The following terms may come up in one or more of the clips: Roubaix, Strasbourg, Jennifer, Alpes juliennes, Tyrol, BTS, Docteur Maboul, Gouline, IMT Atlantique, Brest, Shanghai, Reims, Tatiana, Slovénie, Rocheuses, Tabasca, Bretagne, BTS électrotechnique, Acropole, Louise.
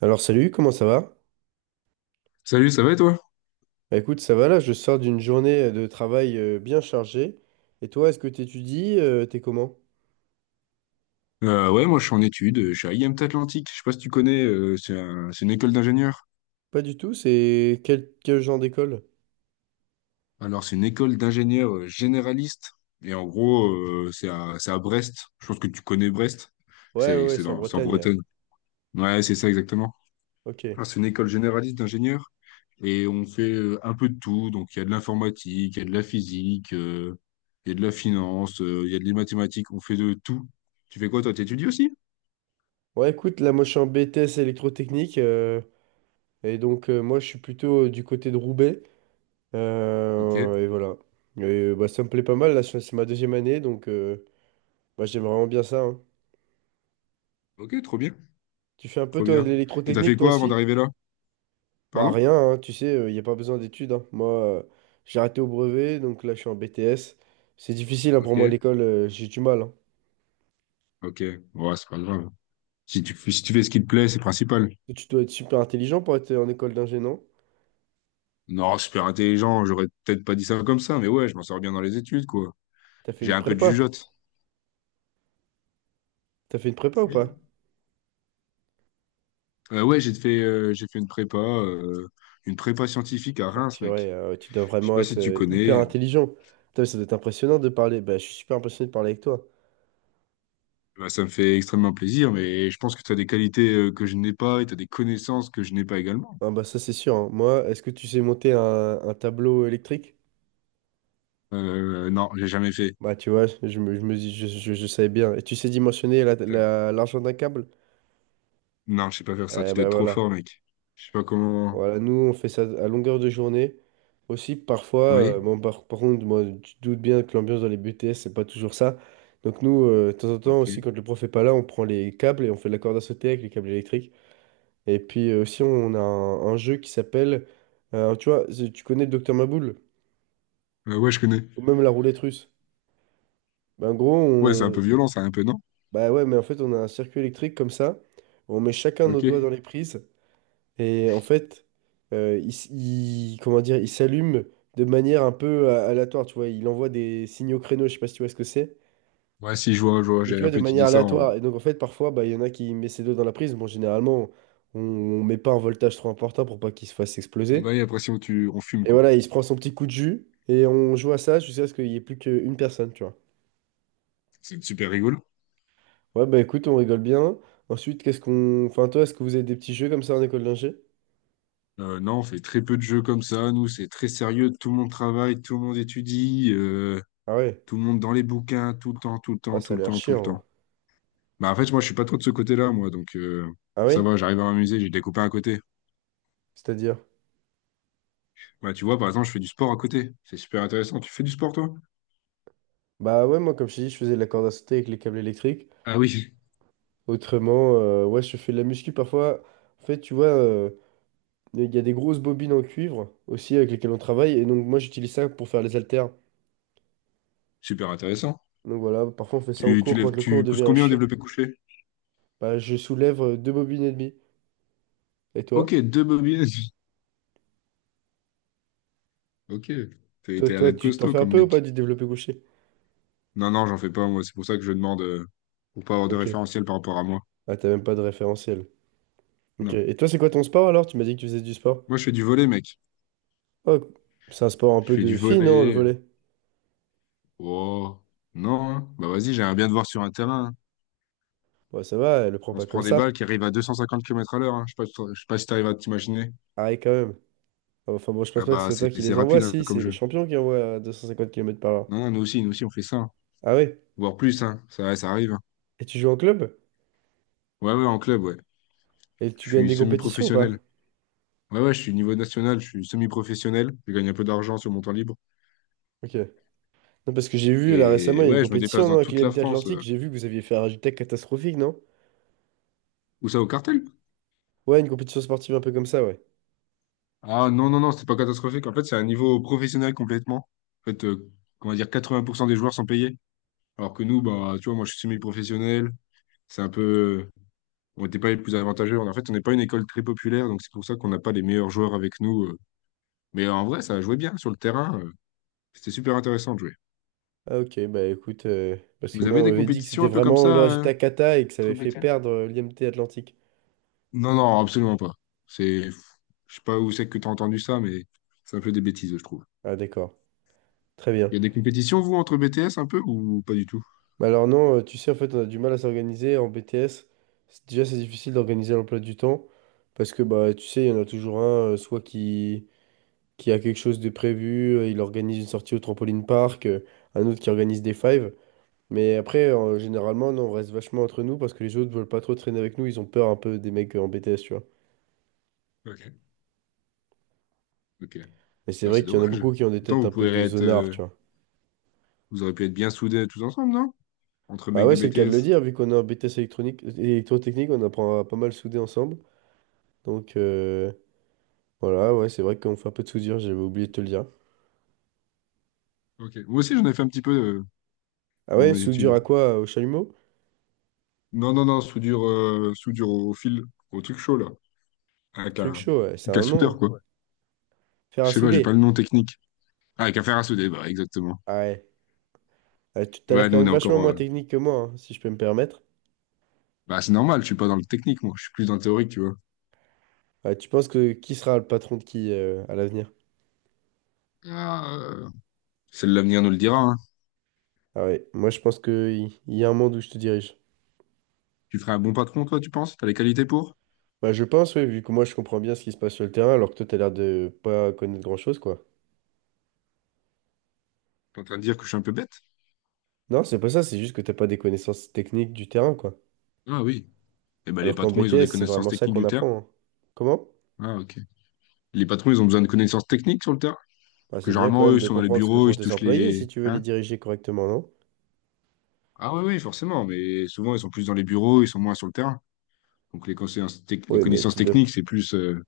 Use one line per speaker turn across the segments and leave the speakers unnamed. Alors salut, comment ça va?
Salut, ça va et toi?
Écoute, ça va là, je sors d'une journée de travail bien chargée. Et toi, est-ce que t'étudies? T'es comment?
Ouais, moi je suis en études, je suis à IMT Atlantique, je sais pas si tu connais, c'est une école d'ingénieurs.
Pas du tout, c'est quel genre d'école?
Alors c'est une école d'ingénieurs généralistes, et en gros c'est à Brest, je pense que tu connais Brest,
Ouais, ouais, ouais, c'est en
c'est en
Bretagne.
Bretagne. Ouais, c'est ça exactement.
Ok.
Alors, c'est une école généraliste d'ingénieurs, et on fait un peu de tout, donc il y a de l'informatique, il y a de la physique, il y a de la finance, il y a des mathématiques, on fait de tout. Tu fais quoi toi, t'étudies aussi?
Ouais, écoute, là, moi, je suis en BTS électrotechnique. Et donc, moi, je suis plutôt du côté de Roubaix.
Ok,
Et voilà. Et, ça me plaît pas mal, là, c'est ma 2e année, bah, j'aime vraiment bien ça, hein.
ok, trop bien,
Tu fais un
trop
peu, toi, de
bien. Et t'as fait
l'électrotechnique, toi
quoi avant
aussi?
d'arriver là?
Bah rien,
Pardon?
hein, tu sais, il n'y a pas besoin d'études, hein. Moi, euh, j'ai arrêté au brevet, donc là, je suis en BTS. C'est difficile hein, pour moi,
Ok,
l'école, j'ai du mal, hein.
ok. Ouais, c'est pas grave. Si tu fais ce qui te plaît, c'est principal.
Tu dois être super intelligent pour être en école d'ingé, non?
Non, super intelligent, j'aurais peut-être pas dit ça comme ça, mais ouais, je m'en sors bien dans les études, quoi.
T'as fait
J'ai
une
un peu de
prépa?
jugeote.
T'as fait une prépa ou
Oui.
pas?
J'ai fait une prépa scientifique à
Oh
Reims, mec.
purée, tu dois
Je sais
vraiment
pas si
être
tu
hyper
connais.
intelligent. Putain, ça doit être impressionnant de parler. Bah, je suis super impressionné de parler avec toi.
Bah, ça me fait extrêmement plaisir, mais je pense que tu as des qualités que je n'ai pas et tu as des connaissances que je n'ai pas également.
Ah bah ça, c'est sûr, hein. Moi, est-ce que tu sais monter un tableau électrique?
Non, j'ai jamais fait.
Bah tu vois, je me dis, je savais bien. Et tu sais dimensionner l'argent d'un câble?
Non, je sais pas faire ça. Tu
Eh
dois
bah
être trop
voilà.
fort, mec. Je sais pas comment.
Voilà, nous, on fait ça à longueur de journée. Aussi, parfois,
Oui?
bon, par contre, moi, tu te doutes bien que l'ambiance dans les BTS, c'est pas toujours ça. Donc, nous, de temps en temps,
Ok.
aussi, quand le prof est pas là, on prend les câbles et on fait de la corde à sauter avec les câbles électriques. Et puis, aussi, on a un jeu qui s'appelle, tu vois, tu connais le Docteur Maboul,
Ouais, je connais.
ou même la roulette russe. Ben, en gros,
Ouais, c'est un peu
on...
violent, ça, un peu, non?
Bah ouais, mais en fait, on a un circuit électrique comme ça. On met chacun nos doigts dans
Ok.
les prises. Et en fait, comment dire, il s'allume de manière un peu aléatoire, tu vois. Il envoie des signaux créneaux, je sais pas si tu vois ce que c'est,
Ouais, si, je vois,
mais
j'ai
tu
un
vois, de
peu idée
manière
ça
aléatoire.
en.
Et donc, en fait, parfois, bah, il y en a qui mettent ses doigts dans la prise. Bon, généralement, on met pas un voltage trop important pour pas qu'il se fasse exploser.
Ouais, après, si on, tu... on fume,
Et
quoi.
voilà, il se prend son petit coup de jus et on joue à ça jusqu'à ce qu'il y ait plus qu'une personne, tu vois.
C'est super rigolo.
Ouais, bah écoute, on rigole bien. Ensuite, qu'est-ce qu'on... Enfin, toi, est-ce que vous avez des petits jeux comme ça en école d'ingé?
Non, on fait très peu de jeux comme ça. Nous, c'est très sérieux. Tout le monde travaille, tout le monde étudie,
Ah ouais?
tout le monde dans les bouquins, tout le temps, tout le
Ah,
temps,
ça
tout
a
le
l'air
temps, tout le
chiant, hein.
temps. Bah, en fait, moi, je suis pas trop de ce côté-là, moi.
Ah
Ça
oui?
va, j'arrive à m'amuser. J'ai des copains à côté.
C'est-à-dire?
Bah, tu vois, par exemple, je fais du sport à côté. C'est super intéressant. Tu fais du sport, toi?
Bah ouais, moi, comme je t'ai dit, je faisais de la corde à sauter avec les câbles électriques.
Ah oui.
Autrement, ouais, je fais de la muscu parfois. En fait, tu vois, il y a des grosses bobines en cuivre aussi avec lesquelles on travaille. Et donc, moi, j'utilise ça pour faire les haltères.
Super intéressant.
Donc voilà, parfois, on fait ça en
Tu
cours.
lèves,
Quand le cours
tu pousses
devient
combien au
chiant,
développé couché?
bah, je soulève 2 bobines et demie. Et
Ok,
toi?
deux bobines. Ok. T'as
Toi,
l'air d'être
tu t'en
costaud
fais un
comme
peu ou pas
mec.
du développé couché?
Non, non, j'en fais pas, moi. C'est pour ça que je demande, pour pas avoir de
Ok.
référentiel par rapport à moi.
Ah, t'as même pas de référentiel. Ok.
Non.
Et toi, c'est quoi ton sport alors? Tu m'as dit que tu faisais du sport.
Moi, je fais du volley, mec.
Oh, c'est un sport un
Je
peu
fais du
de fille, non, le
volley.
volley?
Oh. Non, hein. Bah, vas-y, j'aimerais bien te voir sur un terrain, hein.
Ouais, ça va, elle le prend
On se
pas
prend
comme
des balles
ça.
qui arrivent à 250 km à l'heure, hein. Je sais pas si t'arrives à t'imaginer.
Arrête quand même. Ah, enfin bon, je pense
Ah
pas que ce
bah,
soit
c'est
toi qui
c'est
les envoie,
rapide, hein,
si,
comme
c'est les
jeu.
champions qui envoient à 250 km par heure.
Non, non, nous aussi, on fait ça, hein.
Ah ouais?
Voire plus, hein. Ça, ouais, ça arrive, hein.
Et tu joues en club?
Ouais, ouais, en club, ouais.
Et
Je
tu gagnes
suis
des compétitions ou pas?
semi-professionnel. Ouais, ouais, je suis niveau national, je suis semi-professionnel. Je gagne un peu d'argent sur mon temps libre.
Ok. Non, parce que j'ai vu là récemment,
Et
il y a une
ouais, je me déplace
compétition,
dans
non, avec
toute la
l'IMT
France.
Atlantique, j'ai vu que vous aviez fait un résultat catastrophique, non?
Où ça, au cartel?
Ouais, une compétition sportive un peu comme ça, ouais.
Ah non, non, non, c'est pas catastrophique. En fait, c'est un niveau professionnel complètement. En fait, on va dire 80% des joueurs sont payés. Alors que nous, bah, tu vois, moi, je suis semi-professionnel. C'est un peu. On n'était pas les plus avantageux. En fait, on n'est pas une école très populaire, donc c'est pour ça qu'on n'a pas les meilleurs joueurs avec nous. Mais en vrai, ça a joué bien sur le terrain. C'était super intéressant de jouer.
Ah ok, bah écoute, parce que
Vous
moi
avez
on
des
m'avait dit que
compétitions
c'était
un peu comme
vraiment le
ça,
résultat cata et que ça
entre
avait
Ok.
fait
bêtises?
perdre l'IMT Atlantique.
Non, non, absolument pas. C'est, je sais pas où c'est que tu as entendu ça, mais c'est un peu des bêtises, je trouve.
Ah d'accord, très bien.
Il y a des compétitions, vous, entre BTS un peu ou pas du tout?
Bah alors non, tu sais, en fait, on a du mal à s'organiser en BTS. Déjà, c'est difficile d'organiser l'emploi du temps parce que, bah, tu sais, il y en a toujours un, qui a quelque chose de prévu, il organise une sortie au trampoline park, un autre qui organise des fives. Mais après, généralement, non, on reste vachement entre nous parce que les autres veulent pas trop traîner avec nous, ils ont peur un peu des mecs en BTS, tu vois.
Ok. Ok.
Mais c'est
Là, c'est
vrai qu'il y en a
dommage.
beaucoup qui ont des
Pourtant,
têtes
vous
un peu
pourriez
de
être,
zonards,
euh,
tu vois.
vous auriez pu être bien soudés tous ensemble, non? Entre
Bah
mecs de
ouais, c'est le cas de le
BTS.
dire, vu qu'on est en BTS électronique, électrotechnique, on apprend à pas mal souder ensemble. Donc... voilà, ouais, c'est vrai qu'on fait un peu de soudure, j'avais oublié de te le dire.
Ok. Moi aussi, j'en ai fait un petit peu euh,
Ah
dans
ouais,
mes
soudure
études.
à quoi? Au chalumeau?
Non, non, non, soudure au fil, au truc chaud, là. Avec
Truc
un,
chaud, ouais, c'est
avec un
un nom, ouais.
soudeur, quoi. Ouais.
Faire
Je
à
sais pas, j'ai pas le
souder.
nom technique. Ah, avec un fer à souder, bah, exactement.
Ah ouais. Ah, tu t'as l'air
Ouais,
quand
nous, on
même
est
vachement
encore.
moins technique que moi, hein, si je peux me permettre.
Bah, c'est normal, je suis pas dans le technique, moi. Je suis plus dans le théorique, tu vois.
Ah, tu penses que qui sera le patron de qui à l'avenir?
Ah, euh, c'est l'avenir nous le dira, hein.
Ah ouais, moi je pense que a un monde où je te dirige.
Tu ferais un bon patron, toi, tu penses? T'as les qualités pour?
Bah je pense, ouais, vu que moi je comprends bien ce qui se passe sur le terrain, alors que toi t'as l'air de pas connaître grand-chose, quoi.
T'es en train de dire que je suis un peu bête?
Non, c'est pas ça, c'est juste que t'as pas des connaissances techniques du terrain, quoi.
Ah oui. Eh ben, les
Alors qu'en
patrons, ils ont des
BTS, c'est
connaissances
vraiment ça
techniques
qu'on
du terrain.
apprend, hein. Comment?
Ah, ok. Les patrons, ils ont besoin de connaissances techniques sur le terrain. Parce
Ah,
que
c'est bien quand
généralement, eux,
même
ils
de
sont dans les
comprendre ce que
bureaux, ils
font
se
tes
touchent
employés
les.
si tu veux les
Hein?
diriger correctement, non?
Ah oui, oui, forcément, mais souvent, ils sont plus dans les bureaux, ils sont moins sur le terrain. Donc les
Oui, mais
connaissances
tu dois...
techniques, c'est plus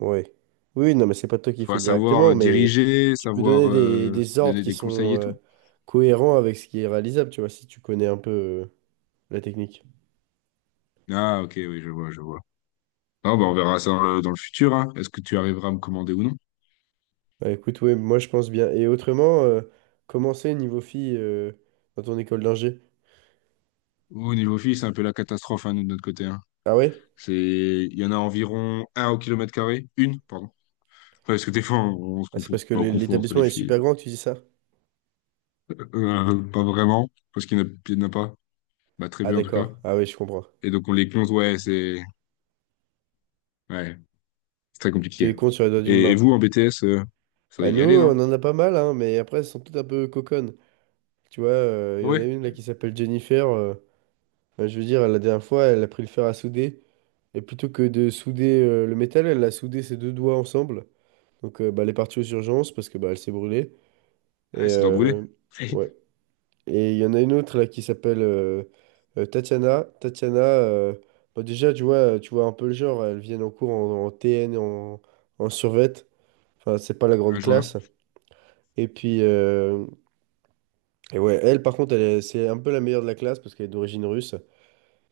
Ouais. Oui, non, mais c'est pas toi qui
faut
fais
savoir
directement, mais
diriger,
tu peux
savoir
donner des ordres
donner
qui
des conseils
sont
et tout.
cohérents avec ce qui est réalisable, tu vois, si tu connais un peu la technique.
Ah ok, oui, je vois, je vois. Non bah, on verra ça dans le futur, hein. Est-ce que tu arriveras à me commander ou non?
Bah, écoute, oui, moi je pense bien. Et autrement, comment c'est niveau filles dans ton école d'ingé?
Au niveau fille, c'est un peu la catastrophe hein, nous, de notre côté, hein.
Ah ouais?
C'est, il y en a environ un au kilomètre carré, une, pardon. Ouais, parce que des fois, on se
Ah, c'est
confond.
parce que
Bah, on confond entre les
l'établissement est
filles,
super
quoi.
grand que tu dis ça?
Pas vraiment, parce qu'il n'y en a, il y en a pas. Bah, très
Ah
peu en tout cas.
d'accord, ah oui, je comprends.
Et donc on les compte, ouais, c'est, ouais, c'est très
Tu
compliqué.
les comptes sur les doigts d'une
Et
main.
vous, en BTS, ça doit
Bah
y
nous,
aller,
on
non?
en a pas mal, hein, mais après, elles sont toutes un peu coconnes. Tu vois, il y en a
Oui,
une là qui s'appelle Jennifer. Je veux dire, la dernière fois, elle a pris le fer à souder. Et plutôt que de souder le métal, elle a soudé ses deux doigts ensemble. Donc bah, elle est partie aux urgences parce que bah, elle s'est brûlée. Et
ça doit brûler.
ouais. Et il y en a une autre là qui s'appelle Tatiana. Tatiana, bah, déjà, tu vois un peu le genre. Elles viennent en cours en TN, en, en survêt. Enfin, c'est pas la
Ouais,
grande
je vois.
classe. Et puis, et ouais, par contre, c'est un peu la meilleure de la classe parce qu'elle est d'origine russe.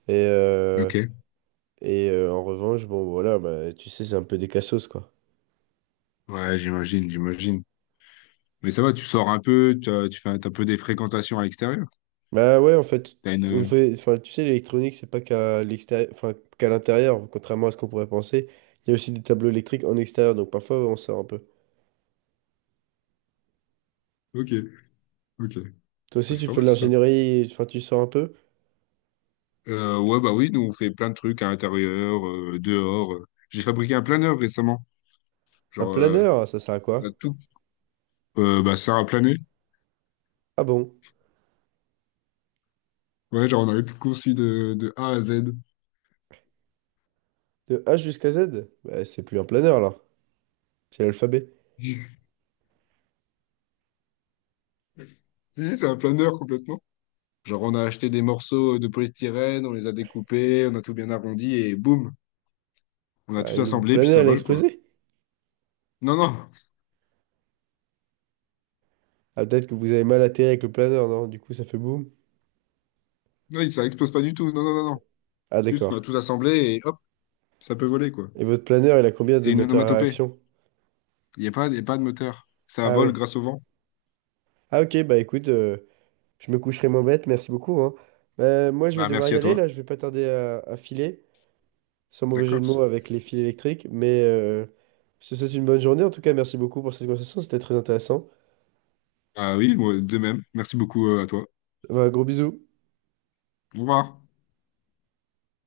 Et, euh,
Ok.
et en revanche, bon, voilà, bah, tu sais, c'est un peu des cassos, quoi.
Ouais, j'imagine, j'imagine. Mais ça va, tu fais un, t'as un peu des fréquentations à l'extérieur.
Bah ouais, en fait,
T'as
on
une...
fait, enfin, tu sais, l'électronique, c'est pas qu'à l'extérieur, enfin, qu'à l'intérieur, contrairement à ce qu'on pourrait penser. Il y a aussi des tableaux électriques en extérieur, donc parfois, on sort un peu.
Ok, ok.
Toi
Bah,
aussi,
c'est
tu
pas
fais de
mal, ça.
l'ingénierie, enfin, tu sors un peu.
Ouais, bah oui, nous, on fait plein de trucs à l'intérieur, dehors. J'ai fabriqué un planeur récemment.
Un
Genre, euh,
planeur, ça sert à
on a
quoi?
tout... bah, ça a plané.
Ah bon?
Ouais, genre, on a tout conçu de A à Z.
De H jusqu'à Z? Bah, c'est plus un planeur, alors. C'est l'alphabet.
Si, c'est un planeur, complètement. Genre, on a acheté des morceaux de polystyrène, on les a découpés, on a tout bien arrondi et boum, on a
Bah,
tout
le
assemblé, puis
planeur,
ça
il a
vole, quoi.
explosé.
Non, non,
Ah, peut-être que vous avez mal atterri avec le planeur, non? Du coup, ça fait boum.
non, ça explose pas du tout. Non, non, non, non.
Ah,
Juste, on a
d'accord.
tout assemblé et hop, ça peut voler, quoi.
Et votre planeur, il a combien
C'est
de
une
moteurs à
onomatopée.
réaction?
Il y a pas de moteur. Ça
Ah
vole
oui.
grâce au vent.
Ah ok, bah écoute, je me coucherai moins bête, merci beaucoup, hein. Moi je vais
Bah,
devoir
merci
y
à
aller
toi.
là, je vais pas tarder à filer, sans mauvais jeu de
D'accord.
mots avec les fils électriques, mais je te souhaite une bonne journée en tout cas, merci beaucoup pour cette conversation, c'était très intéressant.
Ah oui, moi, de même. Merci beaucoup, à toi.
Bah, gros bisous.
Au revoir.